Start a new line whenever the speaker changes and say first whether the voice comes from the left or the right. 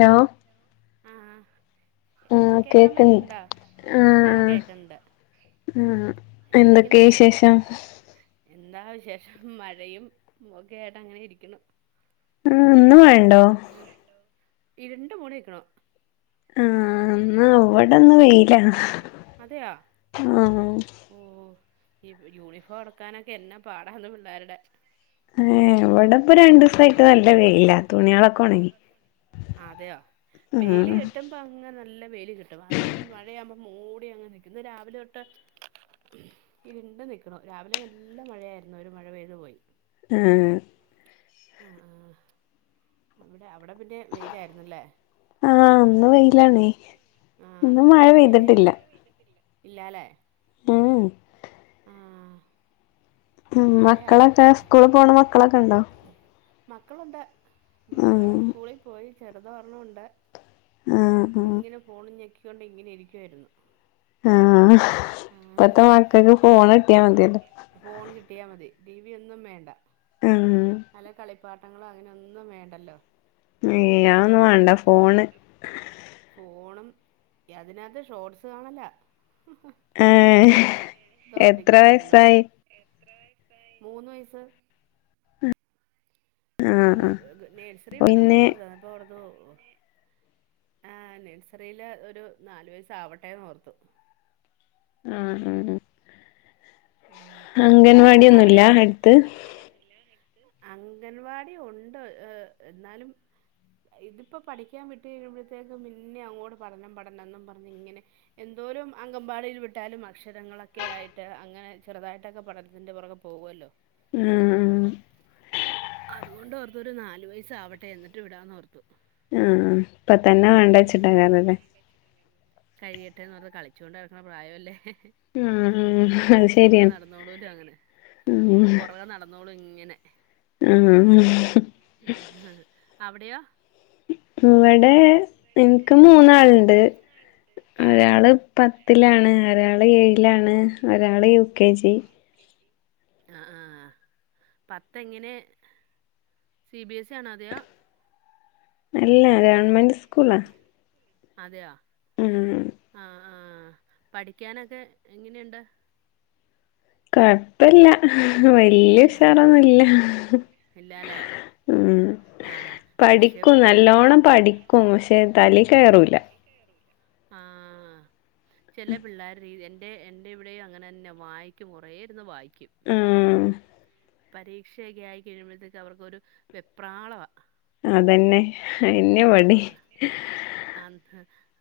left: Hello
right: hello ആഹ്
left: ആഹ്
right: കേക്കാൻ
left: കേക്ക്ണ്ട്
right: പറ്റണ്ടോ ആഹ് കേക്കണ്ട്
left: ആഹ് എന്തൊക്കെ
right: എന്തൊക്കെയണ്ട് വിശേഷം എന്താ വിശേഷം മഴയും ഒക്കേയായിട്ട് അങ്ങനെ ഇരിക്കണു
left: ആഹ് ഇന്ന് മഴണ്ടോ
right: ഇരുണ്ടു മൂടി നിക്കണ്
left: ആഹ് ന്നാവിടെ ന്ന് വെയില ആഹ്
right: ഓഹ് ഈ യൂണിഫോം ഒണക്കാനൊക്കെ എന്ന പാടണ് പിള്ളേരുടെ
left: ഏഹ് ഇവിടെ ഇപ്പ രണ്ടു സായിട്ട് നല്ല വെയില്ല തുണിയാളൊക്കെ ഉണങ്ങി
right: ഒണങ്ങി അതെയോ വെയില് കിട്ടുമ്പ ങ്ങനെ നല്ല വെയില് കിട്ടും അത് മഴയാവുമ്പോ മൂടി അങ്ങനെ നിക്കും ഇന്ന് രാവിലെ തൊട്ട് ഇരുണ്ടു നിക്കുണ് രാവിലെ നല്ല മഴയായിരുന്നു ഒരു മഴ പെയ്തു പോയി
left: ആഹ്
right: ആഹ് ആഹ് അവിടെ അവിടെ പിന്നെ വെയിലായിരുന്നല്ലേ
left: ആഹ് ഇന്ന് വെയിലാണേ ഇന്ന് മഴ പെയ്തിട്ടില്ല
right: ഇന്ന് പെയ്ത്ട്ടില്ല ഇല്ലല്ലേ
left: ഊം ഊം
right: മഴയാവുമ്പത്തെ
left: മക്കളൊക്കെ സ്കൂള് പോണ മക്കളൊക്കെണ്ടോ
right: മക്കളുണ്ട്
left: ഉം
right: മക്കള് സ്കൂളിൽ പോയി ചെറുതരെണ്ണുണ്ട്
left: ആഹ്
right: അതിങ്ങനെ പോണും ഞെക്കിക്കൊണ്ട് ങ്ങനെ ഇരിക്കുവായിരുന്നു
left: ആഹ്
right: ആഹ്
left: ഇപ്പത്തെ മക്കക്ക് ഫോൺ കിട്ടിയാ മതില്ലേ
right: ഫോൺ കിട്ടിയാ മതി ടി വി ഒന്നും വേണ്ട
left: ആഹ്
right: നല്ല കളിപ്പാട്ടങ്ങളും അങ്ങനെ ഒന്നും വേണ്ടല്ലോ
left: ഏഹ് അതോന്നും വേണ്ട ഫോണ്-
right: ഫോണും അതിനകത്ത് ഷോർട്സ് കാണല്ല
left: ഏ എത്ര
right: തോണ്ടിക്കോണ്ടി ഇന്നോളും
left: വയസായി
right: എത്ര വയസായി മൂന്ന് വയസ്സ്
left: ആഹ്
right: സ്കൂൾ
left: ആഹ്
right: നേഴ്സറി
left: പിന്നെ
right: വിടണംന്ന് പറഞ്ഞ അപ്പൊ ഓർത്തു പിന്നെ ആഹ് നഴ്സറിൽ ഒരു നാലു വയസ്സ് ആവട്ടെന്ന് ഓർത്തു
left: ആഹ് ഉം
right: ആ
left: അംഗൻവാടിന്നുല്ല
right: അവിടെയോ
left: അടുത്ത്
right: അംഗൻവാടി ഉണ്ട് എന്നാലും ഇതിപ്പോൾ പഠിക്കാൻ വിട്ട് കഴിയുമ്പോഴത്തേക്കും പിന്നേെ അങ്ങോട്ട് പഠനം പഠനം എന്നും പറഞ്ഞ് ഇങ്ങനെ- എന്തോലും അങ്കമ്പാടിയിൽ വിട്ടാലും അക്ഷരങ്ങളൊക്കെ ആയിട്ട് അങ്ങനെ- ചെറുതായിട്ടൊക്കെ പഠനത്തിന്റെ പൊറകെ പോകുമല്ലോ
left: ആഹ്
right: അതുകൊണ്ട് ഓർത്തു ഒരു നാല് വയസ് ആവട്ടെ എന്നിട്ട് വിടാന്ന് ഓർത്തു
left: ആഹ് ഇപ്പൊ തന്നെ വേണ്ട വെച്ചിട്ട ഇല്ലേ
right: കഴിയട്ടെ എന്ന് പറഞ്ഞത് കളിച്ചോണ്ട്നടക്കണ പ്രായല്ലേ
left: ആഹ് ആഹ് അത് ശരിയാണ്
right: നട [unintelligible] ന്നോളൂ ങ്ങനെ
left: ഉം
right: പൊറകെ നടന്നോളുംയിങ്ങനെ
left: [unintelligible]
right: അവിടെയൊ
left: ഇവടെ എനിക്ക് മൂന്നാളുണ്ട്
right: ആഹ്
left: ഒരാള്- പത്തിലാണ് ഒരാള് ഏഴിലാണ് ഒരാള് യു കെ ജി
right: ആഹ് ആഹ് പത്ത് എങ്ങനെ- സി ബി എസ് സി ആണോ അതെയൊ-
left: അല്ലാ ഗവൺമെന്റ് സ്കൂളാ.
right: അതെയൊ.
left: ഉം
right: ആഹ് പഠിക്കാനൊക്കെ എങ്ങനെയുണ്ട്..
left: കൊഴപ്പല്ല വല്ല്യ ഉഷാറൊന്നുല്ല.
right: ഇല്ലാല്ലേ
left: മ്മ്
right: ആഹ് പക്ഷെ
left: പഠിക്കും നല്ലോണം പഠിക്കും പക്ഷെ തലേ കേറൂല
right: ആഹ് ചെല പിള്ളേര് [unintelligible] എൻ്റെ എന്റെ ഇവിടെയും. അങ്ങനെന്നെ വായിക്കും കൊറേ ഇരുന്ന് വായിക്കും
left: ഉം
right: പരീക്ഷയൊക്കെയായി കഴിയുമ്പോളത്തേക്ക്‌ അവർക്കൊരു വെപ്രാളവാ
left: അതെന്നെ അതുതന്നെയാ ഇവിടെ
right: ആ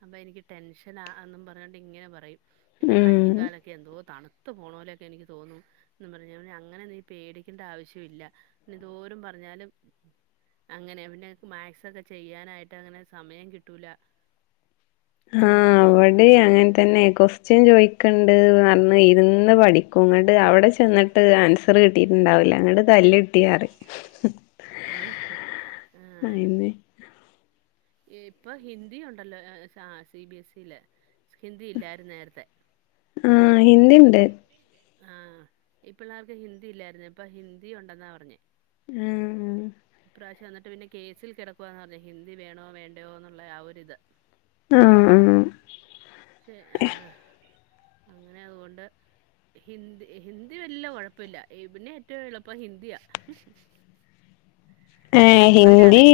right: അപ്പൊ എനിക്ക് ടെൻഷനാ എന്നും പറഞ്ഞോണ്ട് ഇങ്ങനെ പറയും എന്റെ കയ്യയും
left: ഉം
right: കാലൊക്കെ എന്തോ തണുത്ത് പോണോലൊക്കെ എനിക്ക് തോന്നും എന്നും പറഞ്ഞ അങ്ങനെ നീ പേടിക്കേണ്ട ആവശ്യം ഇല്ല എന്നെന്തോരും പറഞ്ഞാലും അങ്ങനെ പിന്നെ എനിക്ക് മാക്സ് ഒക്കെ ചെയ്യാനായിട്ട് അങ്ങനെ സമയം കിട്ടൂല
left: ആ
right: എന്നും പറഞ്ഞേ
left: അവടേം അങ്ങനെ തന്നെ ക്വസ്റ്റ്യൻ ചോയ്ക്കണ്ട് പറഞ് ഇരുന്ന് പഠി- ക്കും ഇങ്ങണ്ട് അവടെ ചെന്നിട്ട് ആൻസർ കിട്ടിട്ടുണ്ടാവൂല എന്നിട്ട് തല്ല് കിട്ടിയാറിയും..
right: ആഹ ആഹ് ഇപ്പൊ ഹിന്ദി ഉണ്ടല്ലോ സി ബി എസ് സില് ഹിന്ദി ഇല്ലായിര്ന്ന് നേരത്തെ
left: ആഹ് ഹിന്ദിണ്ട്
right: ആഹ ഈ പിള്ളേർക്ക് ഹിന്ദി ഇല്ലായിരുന്നു ഇപ്പൊ ഹിന്ദി ഉണ്ടെന്നാ പറഞ്ഞെ
left: ആഹ്
right: ഇപ്രാശ്യം എന്നിട്ട് പിന്നെ കേസിൽ കെടക്കുവന്നാ പറഞ്ഞെ ഹിന്ദി വേണോ. വേണ്ടോന്നുള്ള ആ ഒര് ഇത്
left: ആഹ് മ് -
right: ചെ ആഹ് അങ്ങനെ അകൊണ്ട്. ഹിന്ദി ഹിന്ദി വല്ല കൊഴപ്പല്ല ഇവന് ഏറ്റവും എളുപ്പം ഹിന്ദിയാ.
left: ഹേ ഹിന്ദി
right: ഒമ്പതിലാണേ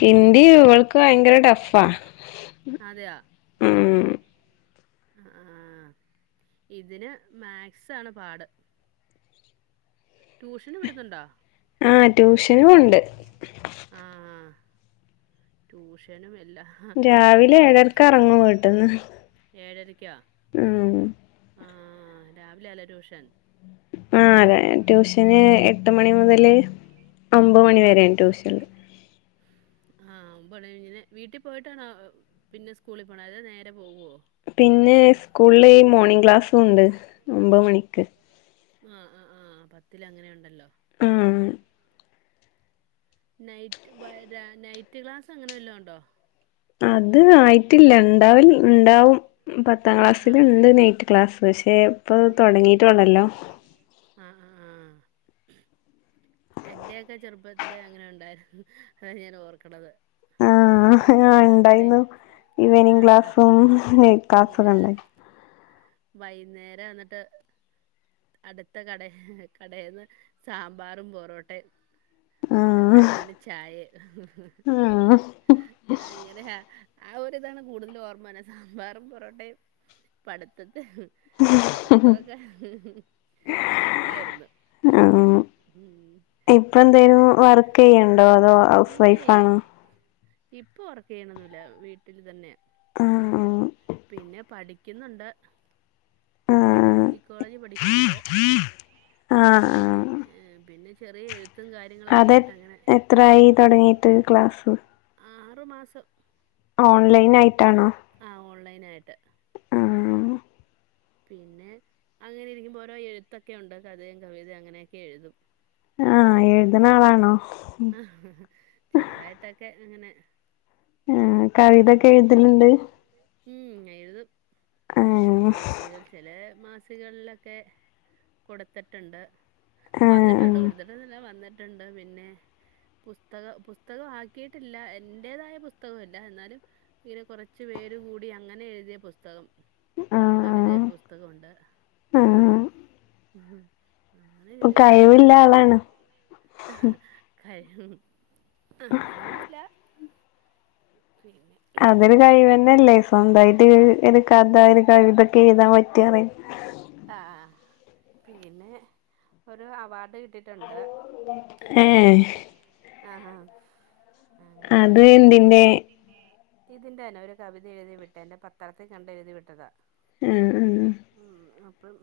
left: കിൻ.
right: ഹിന്ദി ഇവൾക്ക് ഭയങ്കര ടഫാ അതെയൊ.
left: ഉം
right: ആഹ്ആഹ് ഇതിന് മാത്സാണ് പാട്. ട്യൂഷന് വിടുന്നുണ്ടാ.
left: ആഹ് ട്യൂഷനും ഒണ്ട്.
right: ആഹ് ആഹ് - ട്യൂഷനും എല്ലാ-
left: രാവിലെ ഏഴരക്കെറങ്ങുംവീട്ട്ന്ന്.
right: ഏഴരക്കോ.
left: മ്മ്ഹ്.
right: ആഹ് രാവിലാല്ലേ ട്യൂഷൻ.
left: ആഹ് അതെ ട്യൂഷന് എട്ട് മണി മൊതല് ഒമ്പത് മണി വരെ ട്യൂഷള്ള്
right: ആഹ് ഒമ്പണിഴിഞ്ഞില് വീട്ടി പോയിട്ടണോ.. പിന്നെ സ്കൂളിൽ പോണെ അതോ നേരെ പോവോ.
left: പിന്നെ സ്കൂളിമോർണിംഗ് ക്ലാസ്സുണ്ട് ഒമ്പത് മണിക്ക്.
right: ആഹ് ആഹ് ആഹ് പത്തിലങ്ങനെ ഒണ്ടല്ലോ.
left: ആഹ്.
right: നൈറ്റ് വര നൈറ്റ് ക്ലാസ് അങ്ങനെ വല്ലോ ഒണ്ടോ.
left: അത് ആയി ട്ടില്ല ഇണ്ടാവ്വുംഉണ്ടാവും പത്താം
right: ആഹ്
left: ക്ലാസ്സൽണ്ട് നൈറ്റ് ക്ലാസ്സ് പക്ഷെ- ഇപ്പൊ ഇത് തൊടങ്ങിട്ടൊള്ളല്ലോ
right: ആഹ് ആഹ് - എന്റെയൊക്കെ ചെറുപ്പത്തില് അങ്ങനെ ഉണ്ടായിരുന്നു അതാ ഞാനോർക്കണത്
left: ആഹ് ആ ഉണ്ടായിരുന്നു ഈവനിങ്
right: ആഹ്
left: ക്ലാസ്സുംനയ്റ്റ്
right: ആഹ്
left: ക്ലാസ്സൊക്കെണ്ടായി
right: വൈകുന്നേരം എന്നിട്ട് അടുത്ത കടേ കടേന്ന് സാമ്പാറും പൊറോട്ടയും
left: ആഹ്
right: അതായിരുന്നു പിന്നെ ചായെം
left: ആഹ്
right: അങ്ങനെയ ആ ഒരിതാണ് കൂടുതൽ ഓർമ്മ വരണ സാമ്പാറും പൊറോട്ടയും പഠിത്തത്തെ- പഠിത്തൊക്കെ അതായിരുന്നു
left: ആഹ്
right: ഉം
left: ഇപ്പ
right: അങ്ങനെ
left: എന്തേലും വർക്ക് ചെയ്യണ്ടോ അതോ ഹൗസ്
right: ഇല്ലേ
left: വൈഫാണോ
right: ഇപ്പൊ വർക്ക് ചെയ്യണൊന്നുല്ല വീട്ടില് തന്നെ
left: ആഹ്
right: പിന്നെ പഠിക്കുന്നൊണ്ട്
left: ആഹ്
right: സൈക്കോളജി പഠിക്കുന്നൊണ്ട്
left: ആഹ്
right: പിന്നെ
left: ആഹ്
right: പിന്നെ ചെറിയ എഴുത്-
left: അതെ എത്രായി തൊടങ്ങിയിട്ട് ക്ലാസ്സ്
right: ആറ് മാസം
left: ഓൺലൈനായിട്ടാണോ
right: ആഹ് ഓൺലൈനായിട്ട് പിന്നെ അങ്ങനെ ഇരിക്കുമ്പം ഓരോ എഴുത്തൊക്കെ ഒണ്ട് കഥയും കവിതയും അങ്ങനെയൊക്കെ എഴുതും
left: എഴുതണാളാണോ?
right: ചെറുതായിട്ടൊക്കെ അങ്ങനെ
left: ആഹ്
right: ഉം
left: കവിതൊക്കെ
right: കവിതക്കെ
left: എഴുതലുണ്ട്
right: എഴുതല്ണ്ട് എഴുതും
left: ആഹ്
right: മാസിക ചെലെ മാസികളിലൊക്കെ കൊടുത്തിട്ടുണ്ട്
left: ആഹ്
right: വന്നിട്ടുണ്ട് കൊടുത്തിട്ടൊന്നുല്ല വന്നിട്ടുണ്ട് പിന്നെ പുസ്തകം പുസ്തകമാക്കിയിട്ടില്ല എന്റേതായ പുസ്തകമല്ല എന്നാലും ഇങ്ങനെ കുറച്ച് പേര് കൂടി അങ്ങനെ എഴുതിയ പുസ്തകം
left: ആഹ്
right: കവിതെ പുസ്തകൊണ്ട്
left: ആഹ് ആഹ്
right: ഉം അങ്ങനെ
left: അപ്പൊ കയിവുള്ള ആളാണ്
right: കാഴിവ് അങ്ങനെയൊന്നുല്ലാ പിന്നെ
left: അതൊരു കഴിവെന്നെയല്ലേ സ്വന്തായിറ്റ് ഒരു കഥ ഒരു കവിതൊക്കെ എഴുതാ പറ്റാ പറയ്
right: ആഹ് ആഹ് പിന്നെ ഒരു അവാർഡ് കിട്ടി
left: ഏഹ്
right: ആഹ് ആഹ്
left: അത് എന്തിന്റെ
right: ഇതിന്റെന്നെ ഒരു കവിത എഴുതി വിട്ടേൻ്റെ പത്രത്തി കണ്ട് എഴുതി വിട്ടതാ
left: ആഹ് ആഹ് ആഹ്
right: ഉം അപ്പം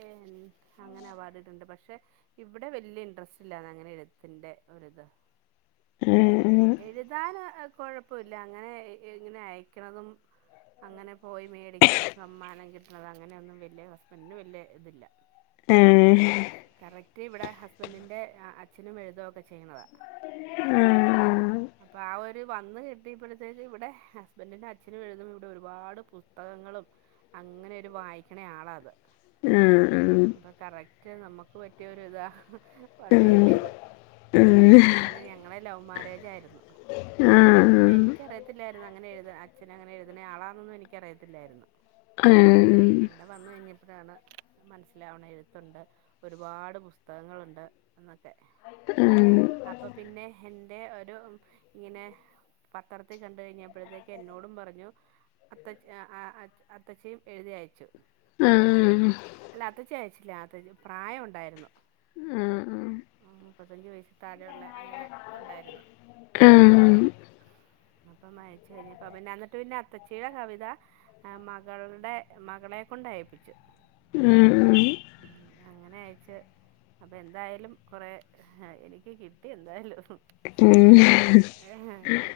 right: ഏഹ് അങ്ങനെ അവാർഡ്കിട്ടണ്ട് പക്ഷെ ഇവിടെ വെല്യ ഇൻട്രസ്റ്റ് ഇല്ലാന്ന് അങ്ങനെ എഴുത്തിന്റെ ഒരിതാ
left: ഏഹ്
right: എഴുതാന് ഏഹ് കൊഴപ്പൊല്ല അങ്ങനെ എ ഇങ്ങനെ അയക്കണതും അങ്ങനെ പോയി മേടിക്ക സമ്മാനം കിട്ടണത് അങ്ങനെയൊന്നും വെല്യ ഹസ്ബൻ്റിന് വെല്യ ഇതില്ല
left: ഏഹ്
right: കറക്റ്റ് ഇവിടെ ഹസ്ബൻഡിൻ്റെ ആഹ് അച്ഛനും എഴുതൊക്കെ ചെയ്യുന്നതാ
left: ആഹ് ആഹ്
right: അപ്പൊ ആ ഒരു വന്ന് കിട്ടിയപ്പഴത്തേക്ക്, ഇവിടെ ഹസ്ബൻ്റിന്റെ അച്ഛനും എഴുതും, ഇവിടെ ഒരുപാട് പുസ്തകങ്ങളും അങ്ങനെയൊരു വായിക്കണ ആളാ അത് അപ്പൊ കറക്റ്റ് നമ്മുക്ക് പറ്റിയൊരു ഇതാ വന്ന്
left: ഏഹ്
right: കിട്ടിയതും അങ്ങനെ ഞങ്ങളെ ലവ് മാര്യേജ് ആയിരുന്നു.
left: ആഹ്
right: അപ്പൊ എനിക്കറിയത്തില്ലായിരുന്നു അങ്ങനെ എഴുത അച്ഛൻ അങ്ങനെ എഴുതണ ആളാന്നൊന്നും, എനിക്ക് അറിയത്തില്ലായിരുന്നു.
left: ആഹ്
right: ഇവിടെ വന്ന് കഴിഞ്ഞപ്പഴാണ് മനസ്സിലാവണെ എഴുത്തുണ്ട് ഒരുപാട് പുസ്തകങ്ങളുണ്ട് എന്നൊക്കെ
left: ആഹ് ആഹ്
right: അപ്പൊ പിന്നെ എൻ്റെ ഒരു ഇങ്ങനെ പത്രത്തി കണ്ട് കഴിഞ്ഞപ്പഴത്തേക്ക് എന്നോടും പറഞ്ഞു അത്തച്ച് ആഹ് ആഹ് അത് അത്തച്ചിയും എഴുതി അയച്ചു. അല്ല അത്തച്ചി അയച്ചില്ല അത്തച്ച് പ്രായം ഒണ്ടായിരുന്നു. ഉം മുപ്പത്തഞ്ച് വയസ്സി താഴെയൊള്ള അങ്ങനെ ഒണ്ടായിരുന്നു.
left: ഉം
right: അപ്പൊ അയച്ചു കഴിഞ്ഞപ്പ പിന്നെ അന്നിട്ട് പിന്നെ അത്തച്ചീടെ കവിത ആഹ് മകളുടെ മകളെ കൊണ്ട് അയപ്പിച്ചു.
left: ഉം ഉം
right: ഉം അങ്ങനെ അയച്ച് അപ്പം എന്തായാലും കൊറേ എനിക്ക് കിട്ടി എന്തായാലും
left: ഉം
right: ഏഹ് ഹ്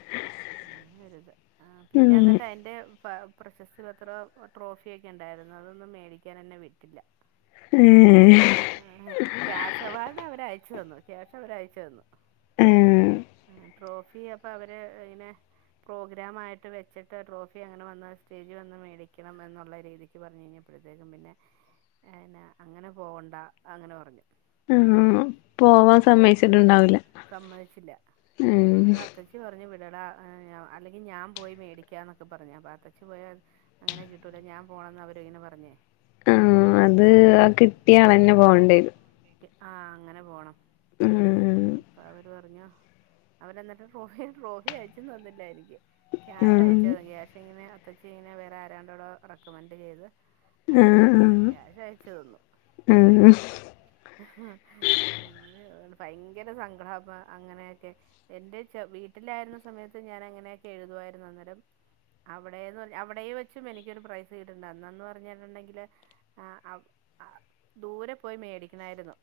right: അങ്ങനൊരിത് ആഹ് പിന്നെ അന്നിട്ട്
left: ആഹ്
right: അയ്ന്റെ പാ പ്രശസ്തി പത്രം ട്രോഫിയക്കെണ്ടായ്രുന്നു അതൊന്നും മേടിക്ക ക്കാനെന്നെ വിട്ടില്ല
left: ഉം ഏഹ്
right: ആഹ് ഹേ ക്യാഷവാർഡവരയച്ചന്നു കാഷവര് അയച്ച് തന്നു
left: ആഹ്
right: ആഹ് ട്രോഫീ അപ്പൊ അവര് ഇങ്ങനെ പ്രോഗ്രാമായിട്ട് വെച്ച്ട്ട് ട്രോഫിയങ്ങനെ വന്ന് സ്റ്റേജ് വന്ന് മേടിക്കണമെന്നുള്ള രീതി ക്ക് പറഞ്ഞ് കഴിഞ്ഞപ്പോഴത്തേക്കും പിന്നെ എന്നാ അങ്ങനെ പോകണ്ട അങ്ങനെ പറഞ്ഞു
left: ആഹ് പോവാൻ
right: അപ്പ പോവാൻ
left: സമ്മയിച്ചിട്ടുണ്ടാവില്ല
right: സമ്മതിച്ചിട്ട്ണ്ടാവില്ല സമ്മതിച്ചില്ല
left: ഉം
right: അപ്പൊ അത്തച്ചി പറഞ്ഞു വിടടാ ഏഹ് ഞാ അല്ലെങ്കി ഞാൻ പോയി മേടിക്കാന്നൊക്കെ പറഞ്ഞു അപ്പ അത്തച്ചി പോയാ അങ്ങനെ കിട്ടൂല ഞാൻ പോണംന്ന് അവര്ങ്ങനെ പറഞ്ഞ്
left: ആഹ് അത് ആ കിട്ടിയാളന്നെ പോകേണ്ടിവെരും
right: ആഹ് അങ്ങനെ പോണം ആഹ്
left: ഉം
right: അപ്പൊ അവര് പറഞ്ഞു അവരന്നിട്ട് ട്രോഫിം ട്രോഫീ അയച്ചും തന്നില്ലാനിക്ക് ക്യാഷ് അയച്ച്
left: ആഹ്
right: ക്യാഷ്ങ്ങനെ ത്തച്ചിങ്ങനെ വേറെ ആരാണ്ടോടൊ റെക്കമെന്റ് ചെയ്ത് അങ്ങനെ
left: ആഹ്
right: ക്യാഷയച്ച് തന്നു
left: ആഹ്
right: അങ്ങനെ ഭയങ്കര സങ്കടാപ്പാ അങ്ങനെയെക്കെ എന്റെ ചാ വീട്ടിലാര്ന്ന സമയത്ത് ഞാൻ അങ്ങനെയക്കെ എഴുതുവാരുന്നു അന്നേരം അവിടേന്ന് പറഞ്ഞാ അവിടേം വെച്ചും എനിക്കൊരു പ്രൈസ് കിട്ടിട്ടുണ്ട് അന്നന്ന് പറഞ്ഞിട്ടുണ്ടെങ്കില് ആഹ് ആഹ് ആഹ് ദൂരെ പോയി മേടിക്കണായ്രുന്നു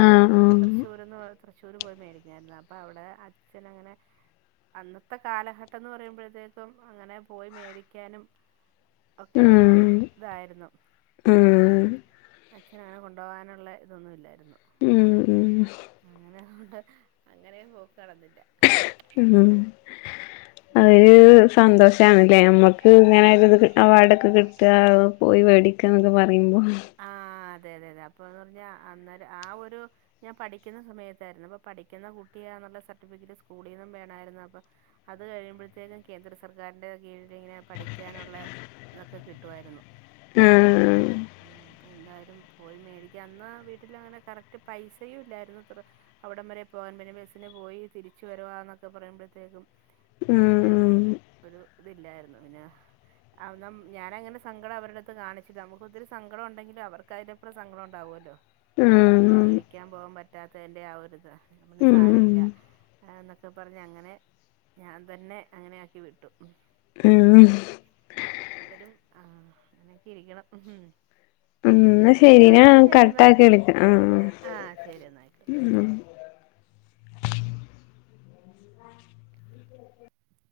left: ആഹ് ആഹ് ആഹ്
right: തൃശ്ശൂർന്ന് തൃശ്ശൂര് പോയി മേടിക്കണാരുന്നു അപ്പൊ അവിടെ അച്ഛനങ്ങനെ അന്നത്തെ കാലഘട്ടംന്ന് പറയുമ്പോഴത്തേക്കും അങ്ങനെ പോയി മേടിക്കാനും ഒക്കെ ഒരു
left: ഉം
right: ഇതായ്രുന്നു
left: ഉം
right: അച്ഛനങ്ങനെ കൊണ്ടുപോകാനൊള്ളെ ഇതൊന്നു ഇല്ലാരുന്നു
left: ഉം ഉം
right: അങ്ങനേഅതുകൊണ്ട് അങ്ങനേം പോക്ക് നടന്നില്ല
left: ഉം അതൊരൂ സന്തോഷാണല്ലേ നമ്മക്ക്ങ്ങനൊര്ത് അവാർഡൊക്കെ കിട്ടുകാ പോയി വേടിക്കാന്നൊക്കെ പറയുമ്പോ
right: ആഹ് അതെ അതെ അതെ അപ്പൊന്ന് പറഞ്ഞാ അന്നേരം ആഹ് ഒരു ഞാൻ പഠിക്ക്‌ന്ന സമയത്താര്ന്നു അപ്പൊ പഠിക്കുന്ന കുട്ടിയാന്നൊള്ള സർട്ടിഫിക്കറ്റ് സ്കൂളീന്നും വേണാര്ന്നു അപ്പൊ അത് കഴിയുമ്പോഴാത്തേകനും കേന്ദ്ര സർക്കാരിന്റെ കീഴിലിങ്ങനെ പഠിക്കാനുള്ളേ അതൊക്കെ കിട്ടുവാരുന്നു
left: ആഹ്
right: ഉം ഉം അപ്പൊന്തായാലും പോയി മേടിക്കാ അന്ന് വീട്ടിലങ്ങനെ കറക്റ്റ് പൈസയും ഇല്ലാരുന്നു ഇത്ര അവിടം വരെ പോകാൻ പിന്നെ ബസിന് പോയി തിരിച്ചു വരുവാന്നൊക്കെ പറയുമ്പോഴ്ത്തേക്കും
left: ഉം ഉം
right: ഒരു ഇതില്ലായിര്ന്നു പിന്നെ അതൊന്നും ഞാനങ്ങനെ സങ്കടം അവരെടെടുത്ത് കാണിച്ച്ല്ലാ നമുക്ക് ഒത്തിരി സങ്കടം ഒണ്ടെങ്കിലും അവർ ക്ക്യ്ന്റെപ്രം സങ്കടം ഒണ്ടാവല്ലോ
left: ഉം
right: മേടിക്കാൻ പോവാൻ പറ്റാത്തേന്റെ ആഹ് ഒരിത് ഞാൻ പറഞ്ഞ്
left: ഉം
right: സാരവില്ല ആന്നൊക്കെ പറഞ്ഞങ്ങനെ ഞാൻ തന്നെ അങ്ങനെയാക്കി വിട്ടു ഉം
left: ഉം
right: അവരും ആഹ് അങ്ങനെയൊക്കെ ഇരിക്കണം ഹും
left: ഉം ന്നാ ശരി
right: ആഹ്
left: ഞാൻ
right: ന്നാ ശെരിയെന്നാ
left: കട്ടാക്കി വിളിക്കാം
right: ആഹ് ശെരി എന്നാ ആയിക്കോട്ടെ